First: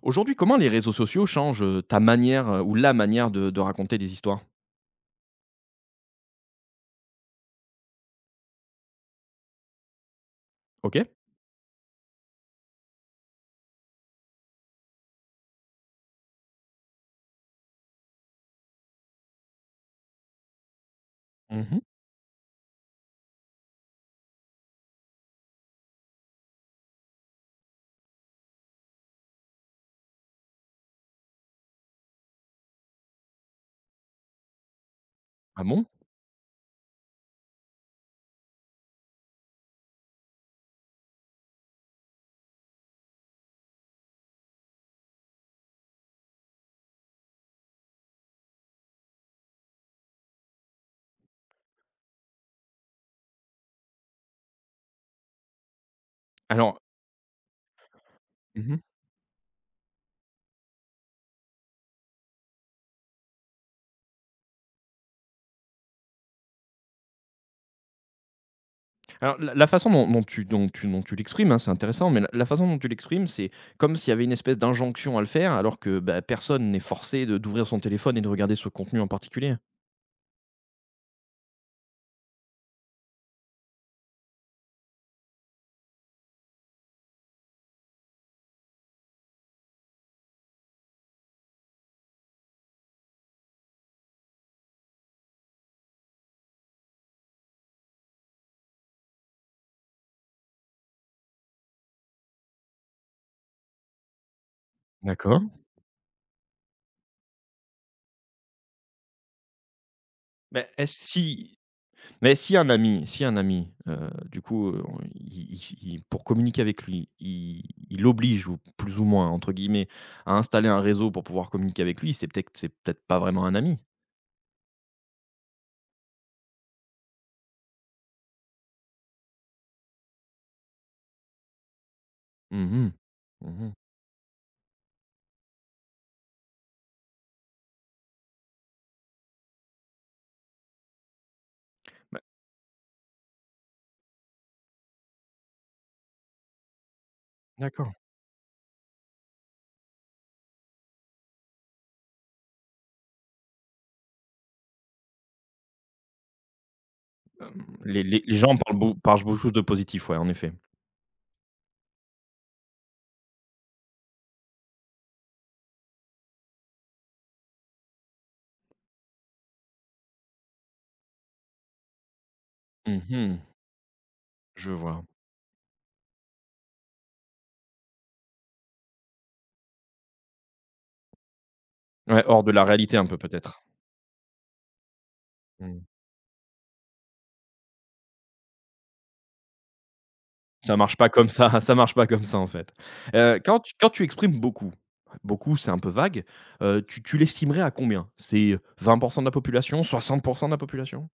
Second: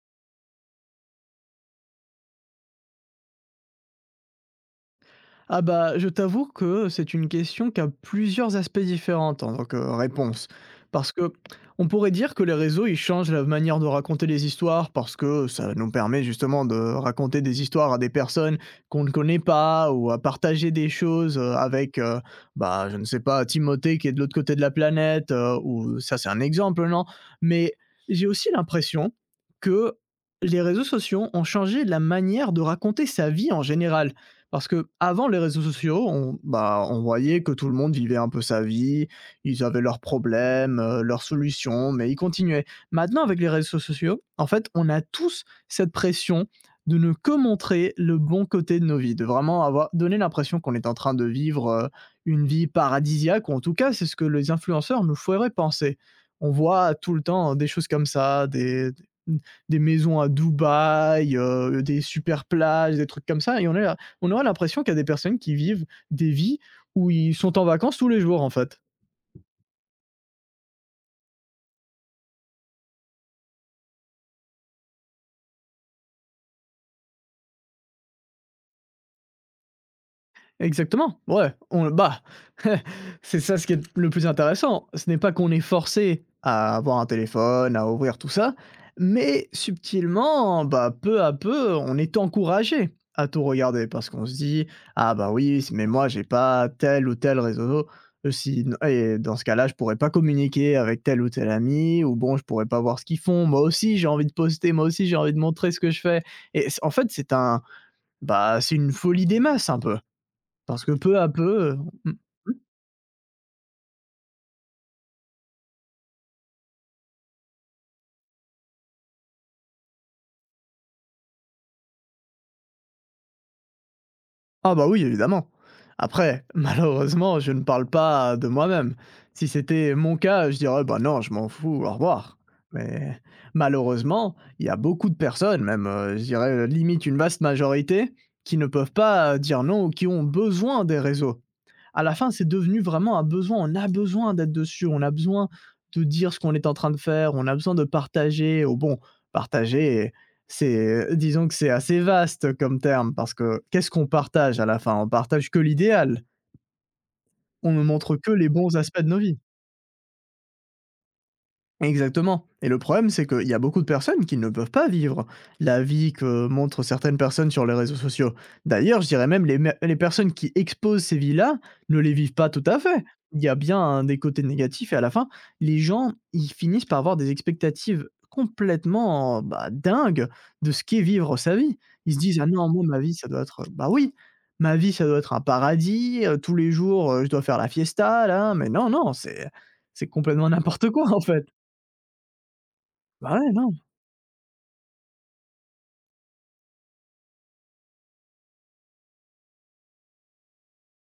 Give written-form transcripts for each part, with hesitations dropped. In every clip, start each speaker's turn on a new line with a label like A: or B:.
A: Aujourd'hui, comment les réseaux sociaux changent, ta manière, ou la manière de raconter des histoires?
B: Ah bah, je t'avoue que c'est une question qui a plusieurs aspects différents en tant que réponse.
A: OK.
B: Parce que on pourrait dire que les réseaux, ils changent la manière de raconter les histoires parce que ça nous permet justement de raconter des histoires à des personnes qu'on ne connaît pas ou à partager des choses
A: Mmh.
B: avec, bah, je ne sais pas, Timothée qui est de l'autre côté de la planète ou ça, c'est un exemple, non? Mais j'ai aussi l'impression que les réseaux sociaux ont changé la manière de raconter sa vie en général. Parce que avant les réseaux
A: Ah bon?
B: sociaux, on, bah, on voyait que tout le monde vivait un peu sa vie, ils avaient leurs problèmes, leurs solutions, mais ils continuaient. Maintenant, avec les réseaux sociaux, en fait, on a tous cette pression de ne que montrer le bon côté de nos vies, de vraiment avoir donné l'impression qu'on est en train de vivre, une vie paradisiaque ou en tout cas, c'est ce que les influenceurs nous feraient penser. On
A: Alors.
B: voit tout le temps des choses comme ça,
A: Mmh.
B: des maisons à Dubaï, des super plages, des trucs comme ça et on est là: on aura l'impression qu'il y a des personnes qui vivent des vies où ils sont en vacances tous les jours, en fait.
A: Alors la la façon dont dont tu dont tu dont tu l'exprimes, hein, c'est intéressant, mais la façon dont tu l'exprimes, c'est comme s'il y avait une espèce d'injonction à le faire, alors que, bah, personne n'est forcé de d'ouvrir son téléphone et de regarder ce contenu en particulier.
B: Exactement, ouais, on le. Bah, c'est ça ce qui est le plus intéressant. Ce n'est pas qu'on est forcé à avoir un téléphone, à ouvrir tout ça, mais subtilement, bah, peu à peu, on est encouragé à tout regarder parce qu'on se dit: «Ah bah oui, s mais moi j'ai pas tel ou tel réseau, si et dans ce cas-là, je pourrais pas communiquer avec tel ou tel ami» ou bon, «Je pourrais pas voir ce qu'ils font. Moi aussi, j'ai envie de poster, moi aussi, j'ai envie de
A: D'accord.
B: montrer ce que je fais» et c en fait, c'est un bah, c'est une folie des masses un peu.
A: Mais
B: Parce que
A: est-ce
B: peu à
A: si
B: peu, heu mmh.
A: Mais
B: Mmh.
A: si un ami, du coup, on il pour communiquer avec lui, il l'oblige ou plus ou moins entre guillemets à installer un réseau pour pouvoir communiquer avec lui, c'est peut-être pas vraiment un ami.
B: Ah bah, oui, évidemment. Après, malheureusement, je ne parle pas de moi-même. Si c'était mon cas, je dirais: «Bah, non, je m'en fous, au revoir».
A: Mmh mh.
B: Mais
A: Mmh.
B: malheureusement, il y a beaucoup de personnes, même, je dirais, limite une vaste majorité, qui ne peuvent pas dire non ou qui ont besoin des réseaux. À la
A: Bah.
B: fin, c'est devenu vraiment un besoin. On a besoin d'être dessus. On a besoin de dire ce qu'on est en train de faire. On a besoin de
A: D'accord.
B: partager. Oh bon, partager, c'est, disons que c'est assez vaste comme terme parce que qu'est-ce qu'on partage à la fin? On partage que l'idéal.
A: hem,
B: On ne montre que
A: les
B: les
A: gens
B: bons
A: parlent beau
B: aspects de nos
A: parlent
B: vies.
A: beaucoup de positif, ouais, en effet.
B: Exactement. Et le problème, c'est qu'il y a beaucoup de personnes qui ne peuvent pas vivre la vie que montrent certaines personnes sur les réseaux sociaux. D'ailleurs, je dirais même les personnes qui exposent ces vies-là ne les vivent pas tout à fait.
A: Mmh.
B: Il y a bien un des côtés
A: Je
B: négatifs et à
A: vois.
B: la fin, les gens, ils finissent par avoir des expectatives complètement bah, dingues de ce qu'est vivre sa vie. Ils se
A: Ouais,
B: disent,
A: hors
B: ah
A: de la
B: non, moi,
A: réalité
B: ma
A: un
B: vie,
A: peu
B: ça doit
A: peut-être.
B: être... Bah oui, ma vie, ça doit être un
A: Mmh.
B: paradis, tous les jours, je dois faire la fiesta, là. Mais non, non, c'est... C'est complètement
A: Ça
B: n'importe
A: marche pas
B: quoi en
A: comme
B: fait.
A: ça, ça marche pas comme ça, en fait.
B: Bah,
A: Heu,
B: ouais,
A: quand
B: non.
A: tu quand tu exprimes beaucoup, beaucoup, c'est un peu vague. Tu l'estimerais à combien? C'est 20% de la population, 60% de la population?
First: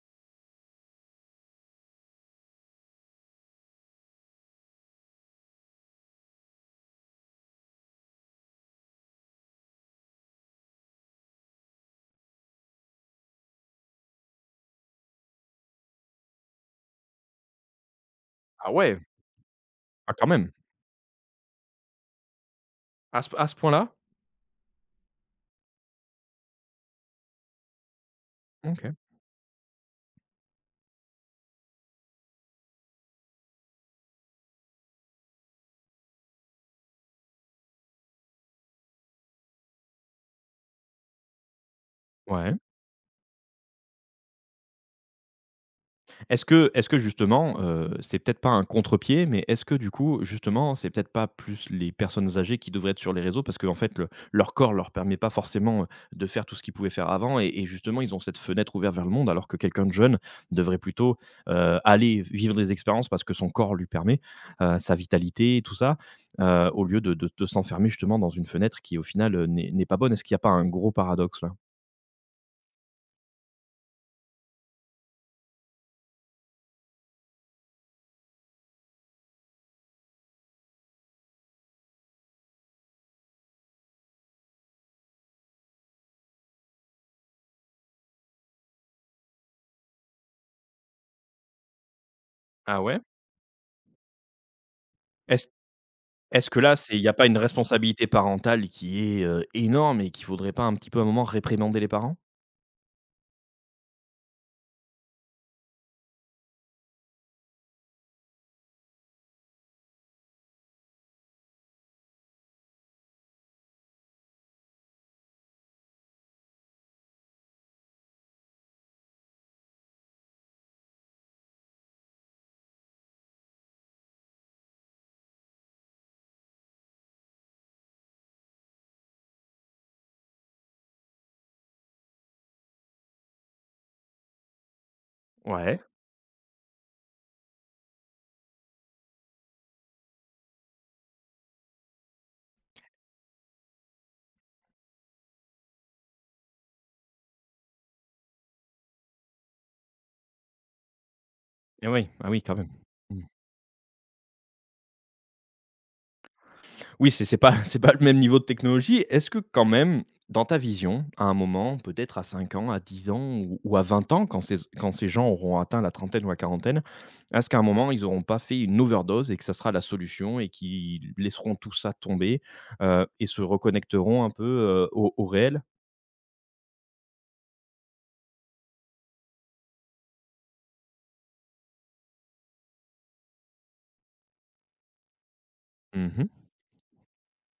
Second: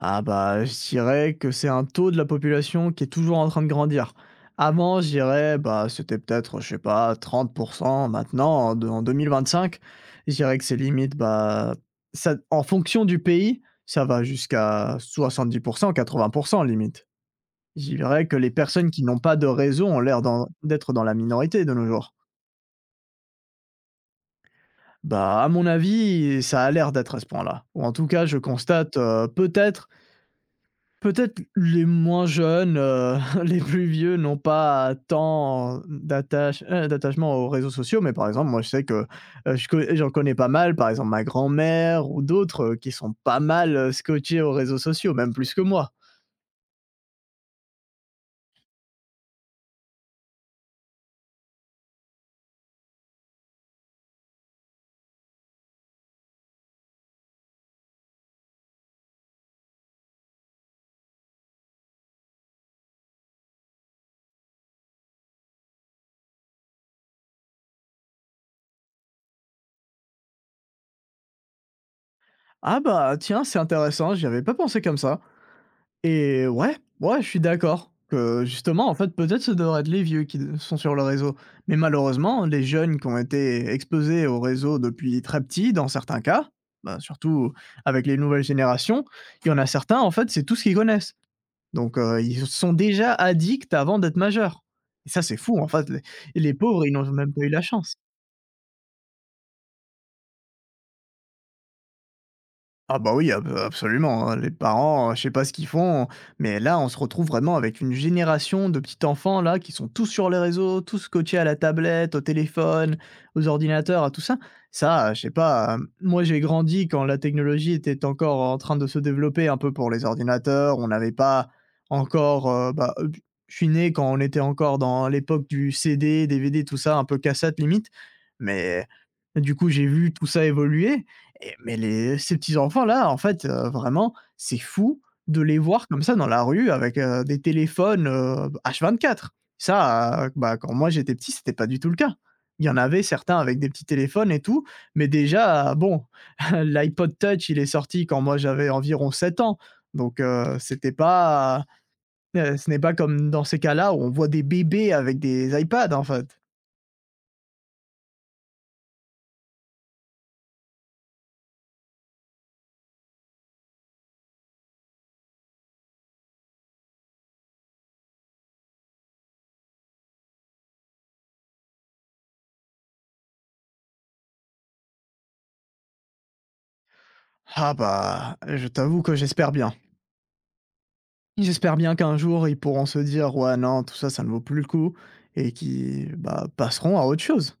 B: Ah bah, je dirais que c'est un taux de la population qui est toujours en train de grandir. Avant, je dirais, bah, c'était peut-être, je sais pas, 30%. Maintenant, en 2025, je dirais que c'est limite, bah, ça, en fonction du pays, ça va jusqu'à 70%, 80% limite. Je dirais que les
A: Ah
B: personnes
A: ouais!
B: qui n'ont pas de réseau ont
A: Ah
B: l'air
A: quand même!
B: d'être dans la minorité de nos jours.
A: À ce point-là?
B: Bah, à mon avis, ça a l'air d'être à ce point-là. Ou en tout cas, je
A: OK.
B: constate peut-être peut-être les moins jeunes, les plus vieux n'ont pas tant d'attachement aux réseaux sociaux, mais par exemple, moi, je sais que, je co j'en connais pas mal, par exemple ma grand-mère ou
A: Ouais.
B: d'autres, qui sont pas mal, scotchés aux réseaux sociaux, même plus que moi.
A: Est-ce que justement, c'est peut-être pas un contre-pied, mais est-ce que du coup, justement, c'est peut-être pas plus les personnes âgées qui devraient être sur les réseaux parce qu'en fait, le leur corps leur permet pas forcément, de faire tout ce qu'ils pouvaient faire avant et justement, ils ont cette fenêtre ouverte vers le monde alors que quelqu'un de jeune devrait plutôt, aller vivre des expériences parce que son corps lui permet, sa vitalité et tout ça, au lieu de s'enfermer justement dans une fenêtre qui au final, n'est pas bonne. Est-ce qu'il n'y a pas un gros paradoxe là?
B: Ah bah, tiens, c'est intéressant, j'y avais pas pensé comme ça. Et ouais, ouais, je suis d'accord que justement, en fait, peut-être ce devrait être les vieux qui sont sur le réseau. Mais malheureusement, les jeunes qui ont été exposés au réseau depuis très petit, dans certains cas, bah, surtout avec les nouvelles générations, il y en a certains, en fait, c'est tout ce qu'ils connaissent. Donc ils sont
A: Ah ouais?
B: déjà addicts avant d'être majeurs. Et ça, c'est fou, en fait, les
A: Est-ce
B: les
A: que là,
B: pauvres, ils
A: c'est il n'y
B: n'ont
A: a pas
B: même
A: une
B: pas eu la chance.
A: responsabilité parentale qui est, énorme et qu'il faudrait pas un petit peu, à un moment, réprimander les parents?
B: Ah bah oui, ab absolument, hein. Les parents, je sais pas ce qu'ils font, mais là, on se retrouve vraiment avec une génération de petits enfants là, qui sont tous sur les réseaux, tous scotchés à la tablette, au téléphone, aux ordinateurs, à tout ça. Ça, je sais pas, moi j'ai grandi quand la technologie était encore en train de se développer un peu pour les ordinateurs. On n'avait pas encore, bah, je suis né quand on était encore dans l'époque du CD, DVD, tout ça, un peu cassette limite, mais du coup, j'ai vu tout ça évoluer et mais les ces petits enfants là, en fait, vraiment, c'est fou de les
A: Ouais.
B: voir comme ça dans la rue avec, des téléphones, H24. Ça, bah, quand moi j'étais petit, c'était pas du tout le cas. Il y en avait certains avec des petits téléphones et tout, mais déjà, bon, l'iPod touch, il est sorti quand moi j'avais environ 7 ans, donc c'était pas,
A: Et oui, ah oui, quand
B: ce
A: même.
B: n'est pas
A: Mmh.
B: comme dans ces cas-là où on voit des bébés avec des iPads, en fait.
A: Oui, c'est pas c'est pas le même niveau de technologie. Est-ce que quand même, dans ta vision, à un moment, peut-être à 5 ans, à 10 ans ou à 20 ans, quand ces gens auront atteint la trentaine ou la quarantaine, est-ce qu'à un moment, ils n'auront pas fait une overdose et que ça sera la solution et qu'ils laisseront tout ça tomber, et se reconnecteront un peu, au réel?
B: Ah bah, je t'avoue que j'espère bien. J'espère bien qu'un jour, ils pourront se dire: «Ouais, non, tout ça, ça ne vaut plus le coup» et qu'ils,
A: Mmh.
B: bah, passeront à autre chose.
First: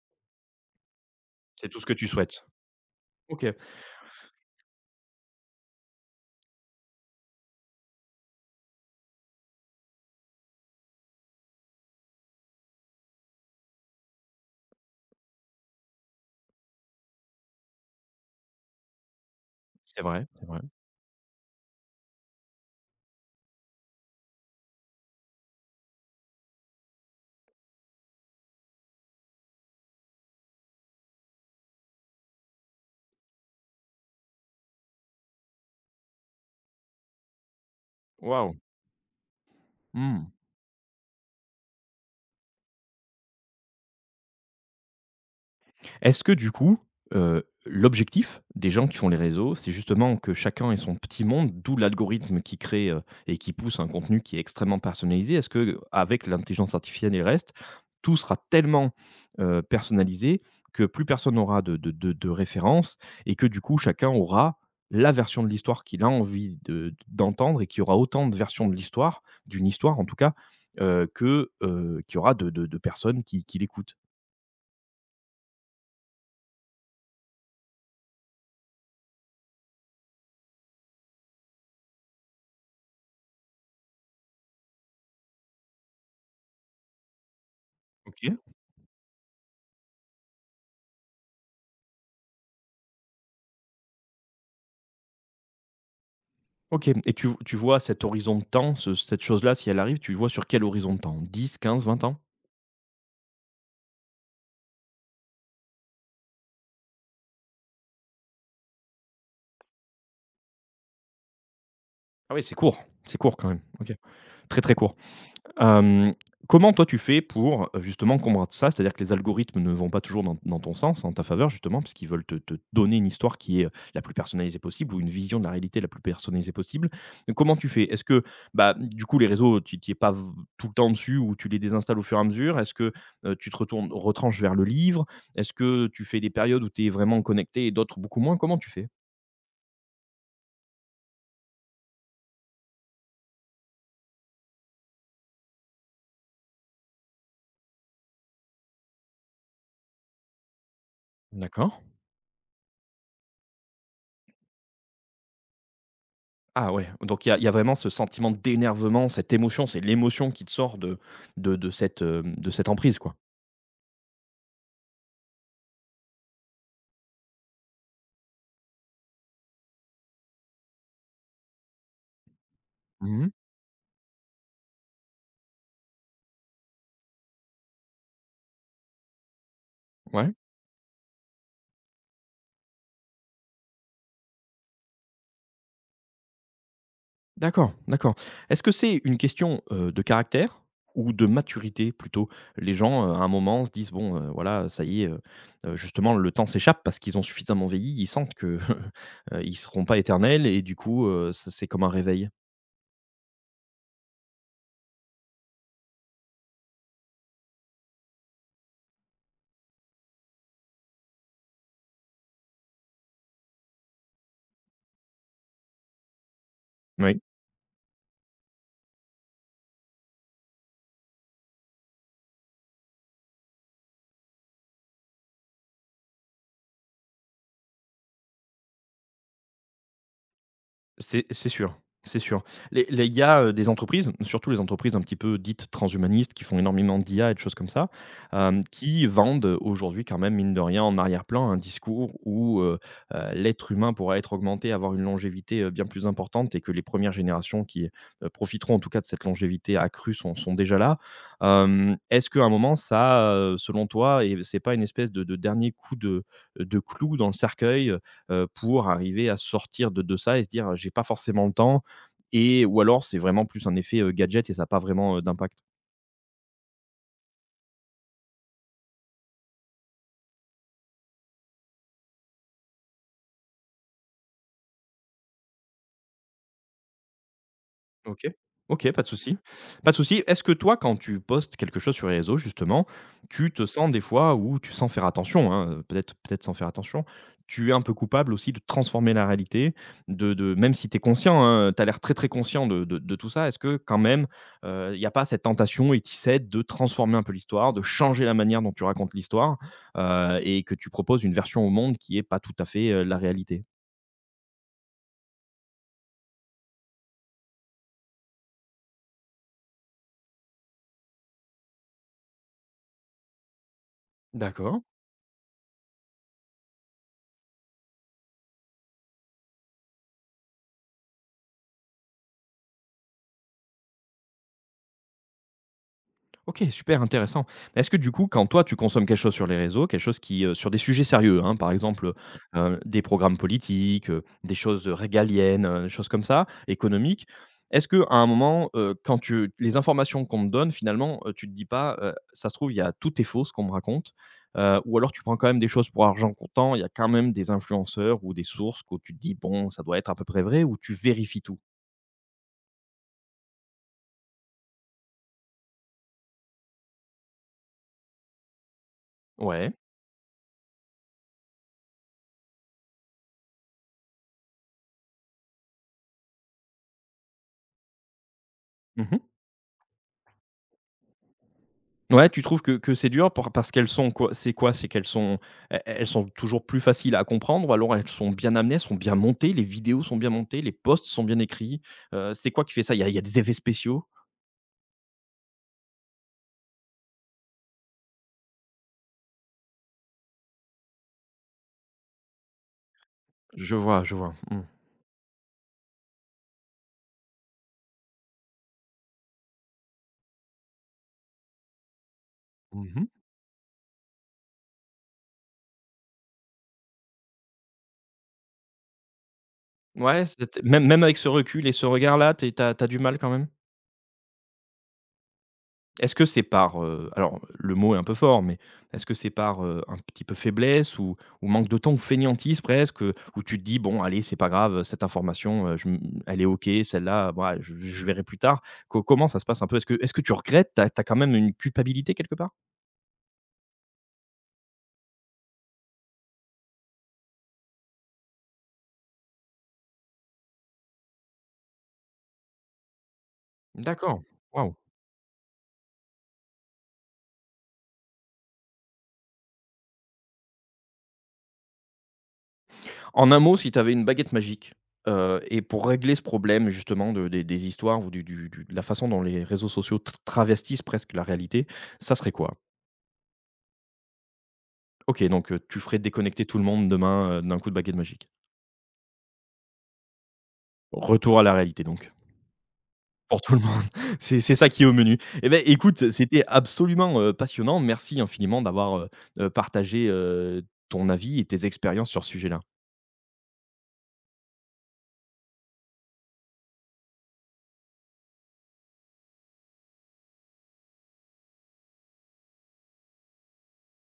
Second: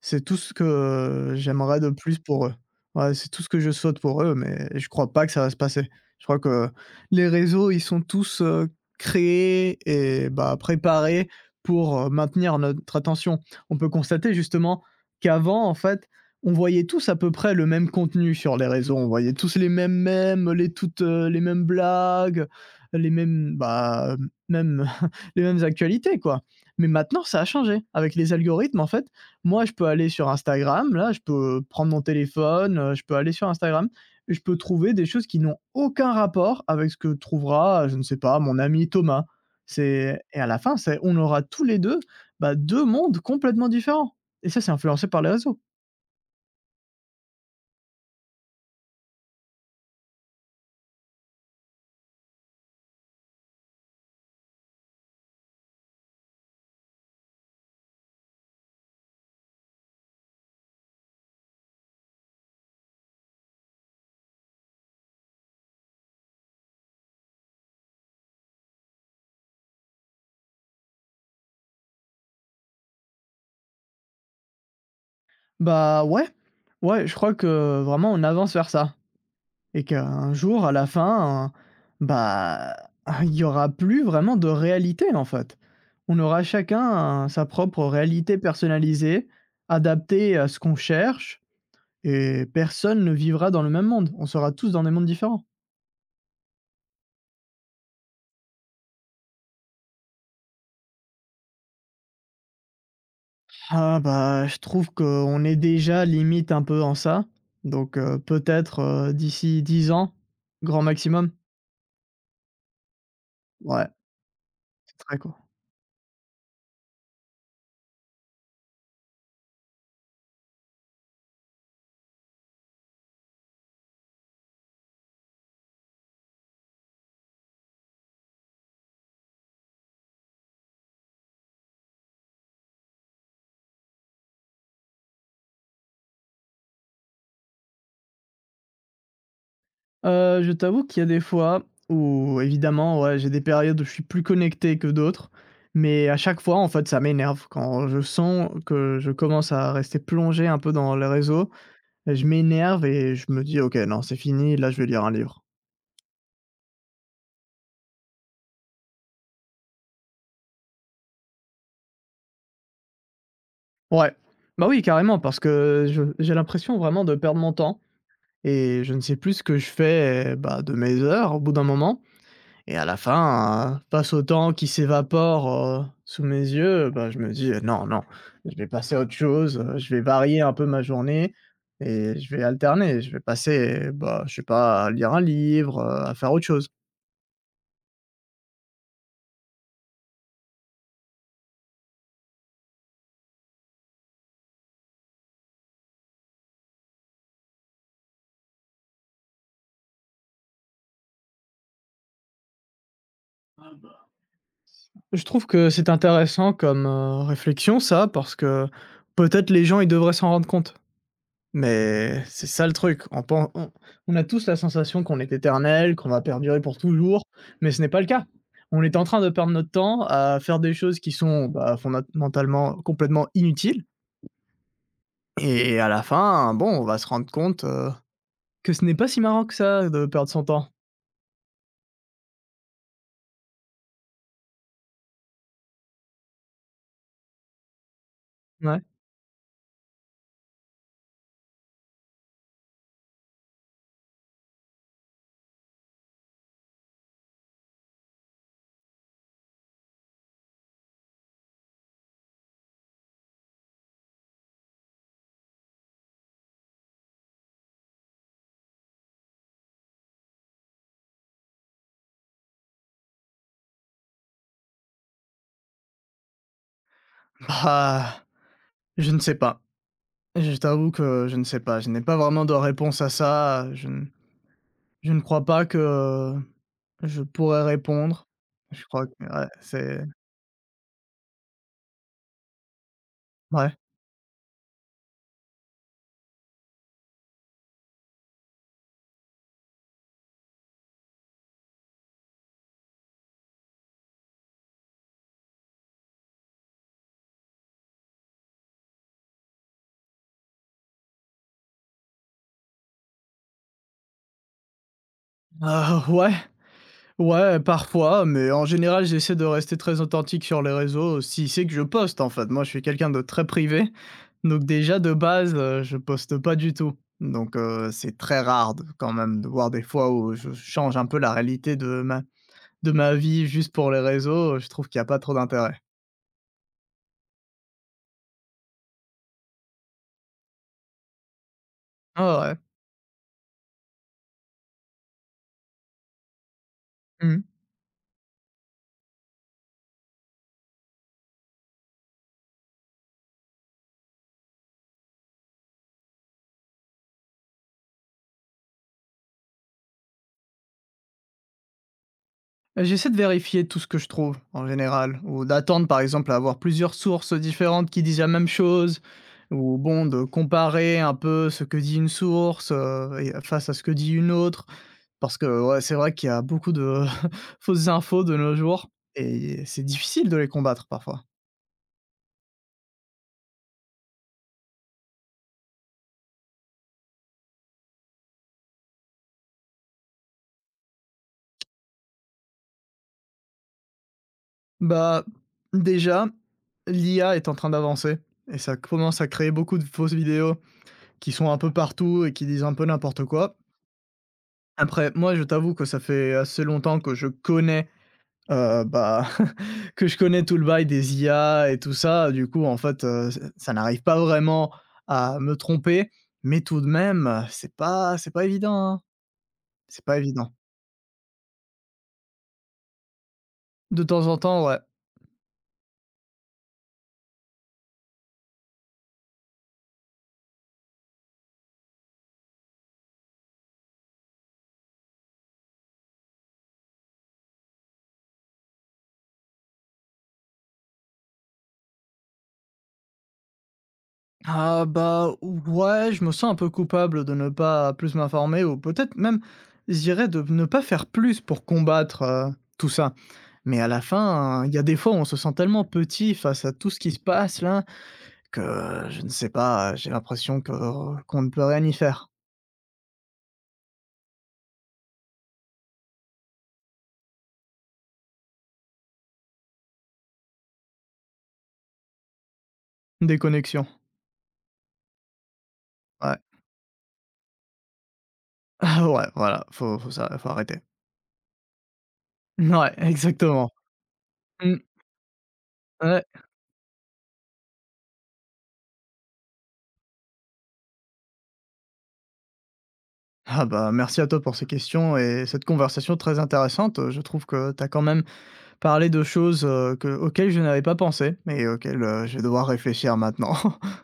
B: C'est tout ce que,
A: C'est
B: j'aimerais
A: tout ce
B: de
A: que tu
B: plus
A: souhaites?
B: pour eux. Ouais, c'est tout
A: OK.
B: ce que je souhaite pour eux, mais je crois pas que ça va se passer. Je crois que les réseaux, ils sont tous, créés et bah, préparés pour, maintenir notre attention. On peut constater justement qu'avant, en fait, on voyait tous à peu près le même contenu sur les réseaux. On voyait tous les mêmes
A: C'est vrai, c'est
B: mèmes,
A: vrai.
B: les mêmes blagues, les mêmes, bah, même les mêmes actualités, quoi. Mais maintenant, ça a changé. Avec les algorithmes, en fait moi, je peux aller sur Instagram, là, je peux prendre mon téléphone, je peux aller sur Instagram et je peux trouver des choses qui n'ont aucun rapport avec ce que trouvera, je ne sais pas,
A: Waouh!
B: mon ami Thomas. C'est
A: Mmh.
B: et à la fin, c'est on aura tous les 2 bah, 2 mondes complètement différents et ça, c'est influencé par les réseaux.
A: Est-ce que du coup, l'objectif des gens qui font les réseaux, c'est justement que chacun ait son petit monde, d'où l'algorithme qui crée, et qui pousse un contenu qui est extrêmement personnalisé? Est-ce que avec l'intelligence artificielle et le reste, tout sera tellement, personnalisé que plus personne n'aura de référence et que du coup chacun aura la version de l'histoire qu'il a envie de d'entendre et qu'il y aura autant de versions de l'histoire d'une histoire en tout cas, que, qu'il y aura de personnes qui l'écoutent?
B: Bah, ouais, ouais, je crois que vraiment on avance vers ça. Et qu'un jour, à la fin, bah, il y aura plus vraiment de réalité, en fait. On aura chacun sa propre réalité personnalisée, adaptée à ce qu'on cherche, et personne ne vivra dans le même monde. On sera tous dans des mondes différents.
A: OK et tu vois cet horizon de temps, ce cette chose-là, si elle arrive, tu vois sur quel horizon de temps? 10, 15, 20 ans?
B: Ah bah, je trouve qu'on est déjà limite un peu en ça. Donc peut-être d'ici 10 ans, grand maximum.
A: Ah oui, c'est court quand même.
B: Ouais,
A: OK. Très, très court.
B: c'est très court.
A: Hem, Comment toi tu fais pour, justement combattre ça? C'est-à-dire que les algorithmes ne vont pas toujours dans ton sens, en ta faveur justement, parce qu'ils veulent te donner une histoire qui est, la plus personnalisée possible ou une vision de la réalité la plus personnalisée possible. Donc comment tu fais? Est-ce que, bah, du coup les réseaux tu n'y es pas v tout le temps dessus ou tu les désinstalles au fur et à mesure? Est-ce que, tu te retournes retranches vers le livre? Est-ce que tu fais des périodes où tu es vraiment connecté et d'autres beaucoup moins? Comment tu fais?
B: Je t'avoue qu'il y a des fois où évidemment, ouais, j'ai des périodes où je suis plus connecté que d'autres, mais à chaque fois, en fait, ça m'énerve quand je sens que je commence à rester plongé un peu dans les réseaux,
A: D'accord.
B: je m'énerve et je me dis: «OK, non, c'est fini, là, je vais lire un livre».
A: Ah ouais, donc il y a vraiment ce sentiment d'énervement, cette émotion, c'est l'émotion qui te sort de cette emprise, quoi?
B: Ouais, bah, oui, carrément, parce que je j'ai l'impression vraiment de perdre mon temps et je ne sais plus ce que je fais, bah, de mes heures au bout d'un moment. Et à la
A: Mmh.
B: fin, face au temps qui s'évapore, sous mes yeux, bah, je me dis: non, non, je vais passer à autre chose, je vais
A: Ouais,
B: varier un peu ma journée et je vais alterner, je vais passer, bah, je sais pas, à lire un livre, à faire autre chose».
A: d'accord, d'accord. Est-ce que c'est une question, de caractère ou de maturité plutôt? Les gens, à un moment se disent: «Bon, voilà, ça y est, justement le temps s'échappe» parce qu'ils ont suffisamment vieilli, ils sentent que, ils seront pas éternels et du coup, ça c'est comme un réveil?
B: Je trouve que c'est intéressant comme, réflexion ça, parce que peut-être les gens, ils devraient s'en rendre compte. Mais c'est ça le truc, on pen on a tous la sensation qu'on est éternel, qu'on va perdurer pour
A: Oui.
B: toujours, mais ce n'est pas le cas. On est en train de perdre notre temps à faire des choses qui sont, bah, fondamentalement complètement inutiles et à la fin, bon, on va se rendre compte, que ce n'est pas si marrant que ça de perdre son temps.
A: C'est sûr, c'est sûr. Les il y a, des entreprises, surtout les entreprises un petit peu dites transhumanistes qui font énormément d'IA et de choses comme ça,
B: Ouais.
A: qui vendent aujourd'hui quand même mine de rien en arrière-plan un discours où, l'être humain pourra être augmenté, avoir une longévité, bien plus importante et que les premières générations qui, profiteront en tout cas de cette longévité accrue sont déjà là. Est-ce qu'à un moment ça, selon toi et c'est pas une espèce de dernier coup de clou dans le cercueil, pour arriver à sortir de ça et se dire: «J'ai pas forcément le temps» et ou alors c'est vraiment plus un effet, gadget et ça a pas vraiment, d'impact?
B: Bah, je ne sais pas. Je t'avoue que je ne sais pas. Je n'ai pas vraiment de réponse à ça, je ne crois pas que je pourrais
A: OK.
B: répondre. Je
A: OK, pas
B: crois
A: de
B: que
A: souci.
B: ouais,
A: Pas de
B: c'est
A: souci. Est-ce que toi, quand tu postes quelque chose sur les réseaux justement, tu te
B: ouais.
A: sens des fois où tu sens faire attention, hein, peut-être sans faire attention, tu es un peu coupable aussi de transformer la réalité, de même si tu es conscient, hein, tu as l'air très, très conscient de tout ça. Est-ce que quand même, il n'y a pas cette tentation et qui cède de transformer un peu l'histoire, de changer la manière dont tu racontes l'histoire, et que tu proposes une version au monde qui est pas tout à fait, la réalité?
B: Ah ouais, ouais, parfois, mais en général, j'essaie de rester très authentique sur les réseaux, si c'est que je poste en fait. Moi, je suis quelqu'un de très privé, donc
A: D'accord.
B: déjà de base, je poste pas du tout. Donc c'est très rare quand même de voir des fois où je change un peu la réalité de ma vie juste pour les réseaux, je trouve qu'il n'y a pas trop d'intérêt.
A: OK, super intéressant. Est-ce que du coup, quand toi tu consommes quelque chose sur les réseaux, quelque chose qui, sur des sujets sérieux, hein, par exemple,
B: Ah ouais.
A: des programmes politiques, des choses, régaliennes, des choses comme ça, économiques.
B: Mmh.
A: Est-ce que à un moment, quand tu les informations qu'on te donne finalement, tu te dis pas, «Ça se trouve, il y a tout est faux ce qu'on me raconte», ou alors tu prends quand même des choses pour argent comptant, il y a quand même des influenceurs ou des sources que tu te dis: «Bon, ça doit être à peu près vrai» ou tu vérifies tout?
B: J'essaie de vérifier tout ce que je trouve, en général, ou d'attendre, par exemple, à avoir plusieurs sources différentes qui disent la même chose
A: Ouais.
B: ou bon, de comparer un peu ce que dit une source, et face à ce que dit une autre. Parce que, ouais, c'est vrai qu'il y a beaucoup de fausses infos de nos jours
A: Mmh.
B: et c'est difficile de les combattre parfois.
A: Ouais, tu trouves que c'est dur pour parce qu'elles sont quoi? C'est qu'elles sont elles sont toujours plus faciles à comprendre ou alors elles sont bien amenées, elles sont bien montées, les vidéos sont bien montées, les posts sont bien écrits? C'est quoi qui fait ça? Il y a des effets spéciaux?
B: Bah, déjà, l'IA est en train d'avancer et ça commence à créer beaucoup de fausses vidéos qui sont un peu partout et qui disent un peu n'importe quoi.
A: Je vois, je vois. Mmh.
B: Après, moi, je t'avoue que ça fait assez longtemps que je connais, bah, que je connais tout le bail des IA et tout ça. Du coup, en fait,
A: Mmh.
B: ç ça n'arrive pas vraiment à me tromper, mais tout de même, c'est pas évident, hein. C'est pas
A: Ouais,
B: évident.
A: c'est même avec ce recul et ce regard-là, tu as du mal quand même?
B: De temps en temps, ouais.
A: Est-ce que c'est par, alors le mot est un peu fort, mais est-ce que c'est par, un petit peu faiblesse ou manque de temps ou fainéantise presque, où tu te dis: «Bon allez, c'est pas grave, cette information, je m elle est OK, celle-là, bah, je verrai plus tard». Co comment ça se passe un peu? Est-ce que tu regrettes? T'as as quand même une culpabilité quelque part?
B: Ah, bah, ouais, je me sens un peu coupable de ne pas plus m'informer ou peut-être même, je dirais de ne pas faire plus pour combattre, tout ça. Mais à la
A: D'accord,
B: fin, il
A: waouh.
B: y a des fois où on se sent tellement petit face à tout ce qui se passe là. Que je ne sais pas, j'ai l'impression que qu'on ne peut rien y faire.
A: En un mot, si tu avais une baguette magique, et pour régler ce problème justement de des histoires ou du de la façon dont les réseaux sociaux tr travestissent presque la réalité, ça serait quoi?
B: Déconnexion.
A: OK, donc tu ferais
B: Ouais.
A: déconnecter tout le monde demain, d'un coup de baguette magique.
B: Ouais, voilà, faut ça faut arrêter.
A: Retour à la réalité donc,
B: Ouais,
A: pour tout le
B: exactement.
A: monde. C'est ça
B: Mmh,
A: qui est au menu. Et ben écoute,
B: ouais.
A: c'était absolument, passionnant. Merci infiniment d'avoir, partagé, ton avis et tes expériences sur ce sujet-là.
B: Ah bah, merci à toi pour ces questions et cette conversation très intéressante, je trouve que tu as quand même parlé de choses, que auxquelles je n'avais pas pensé mais auxquelles, je vais devoir réfléchir maintenant.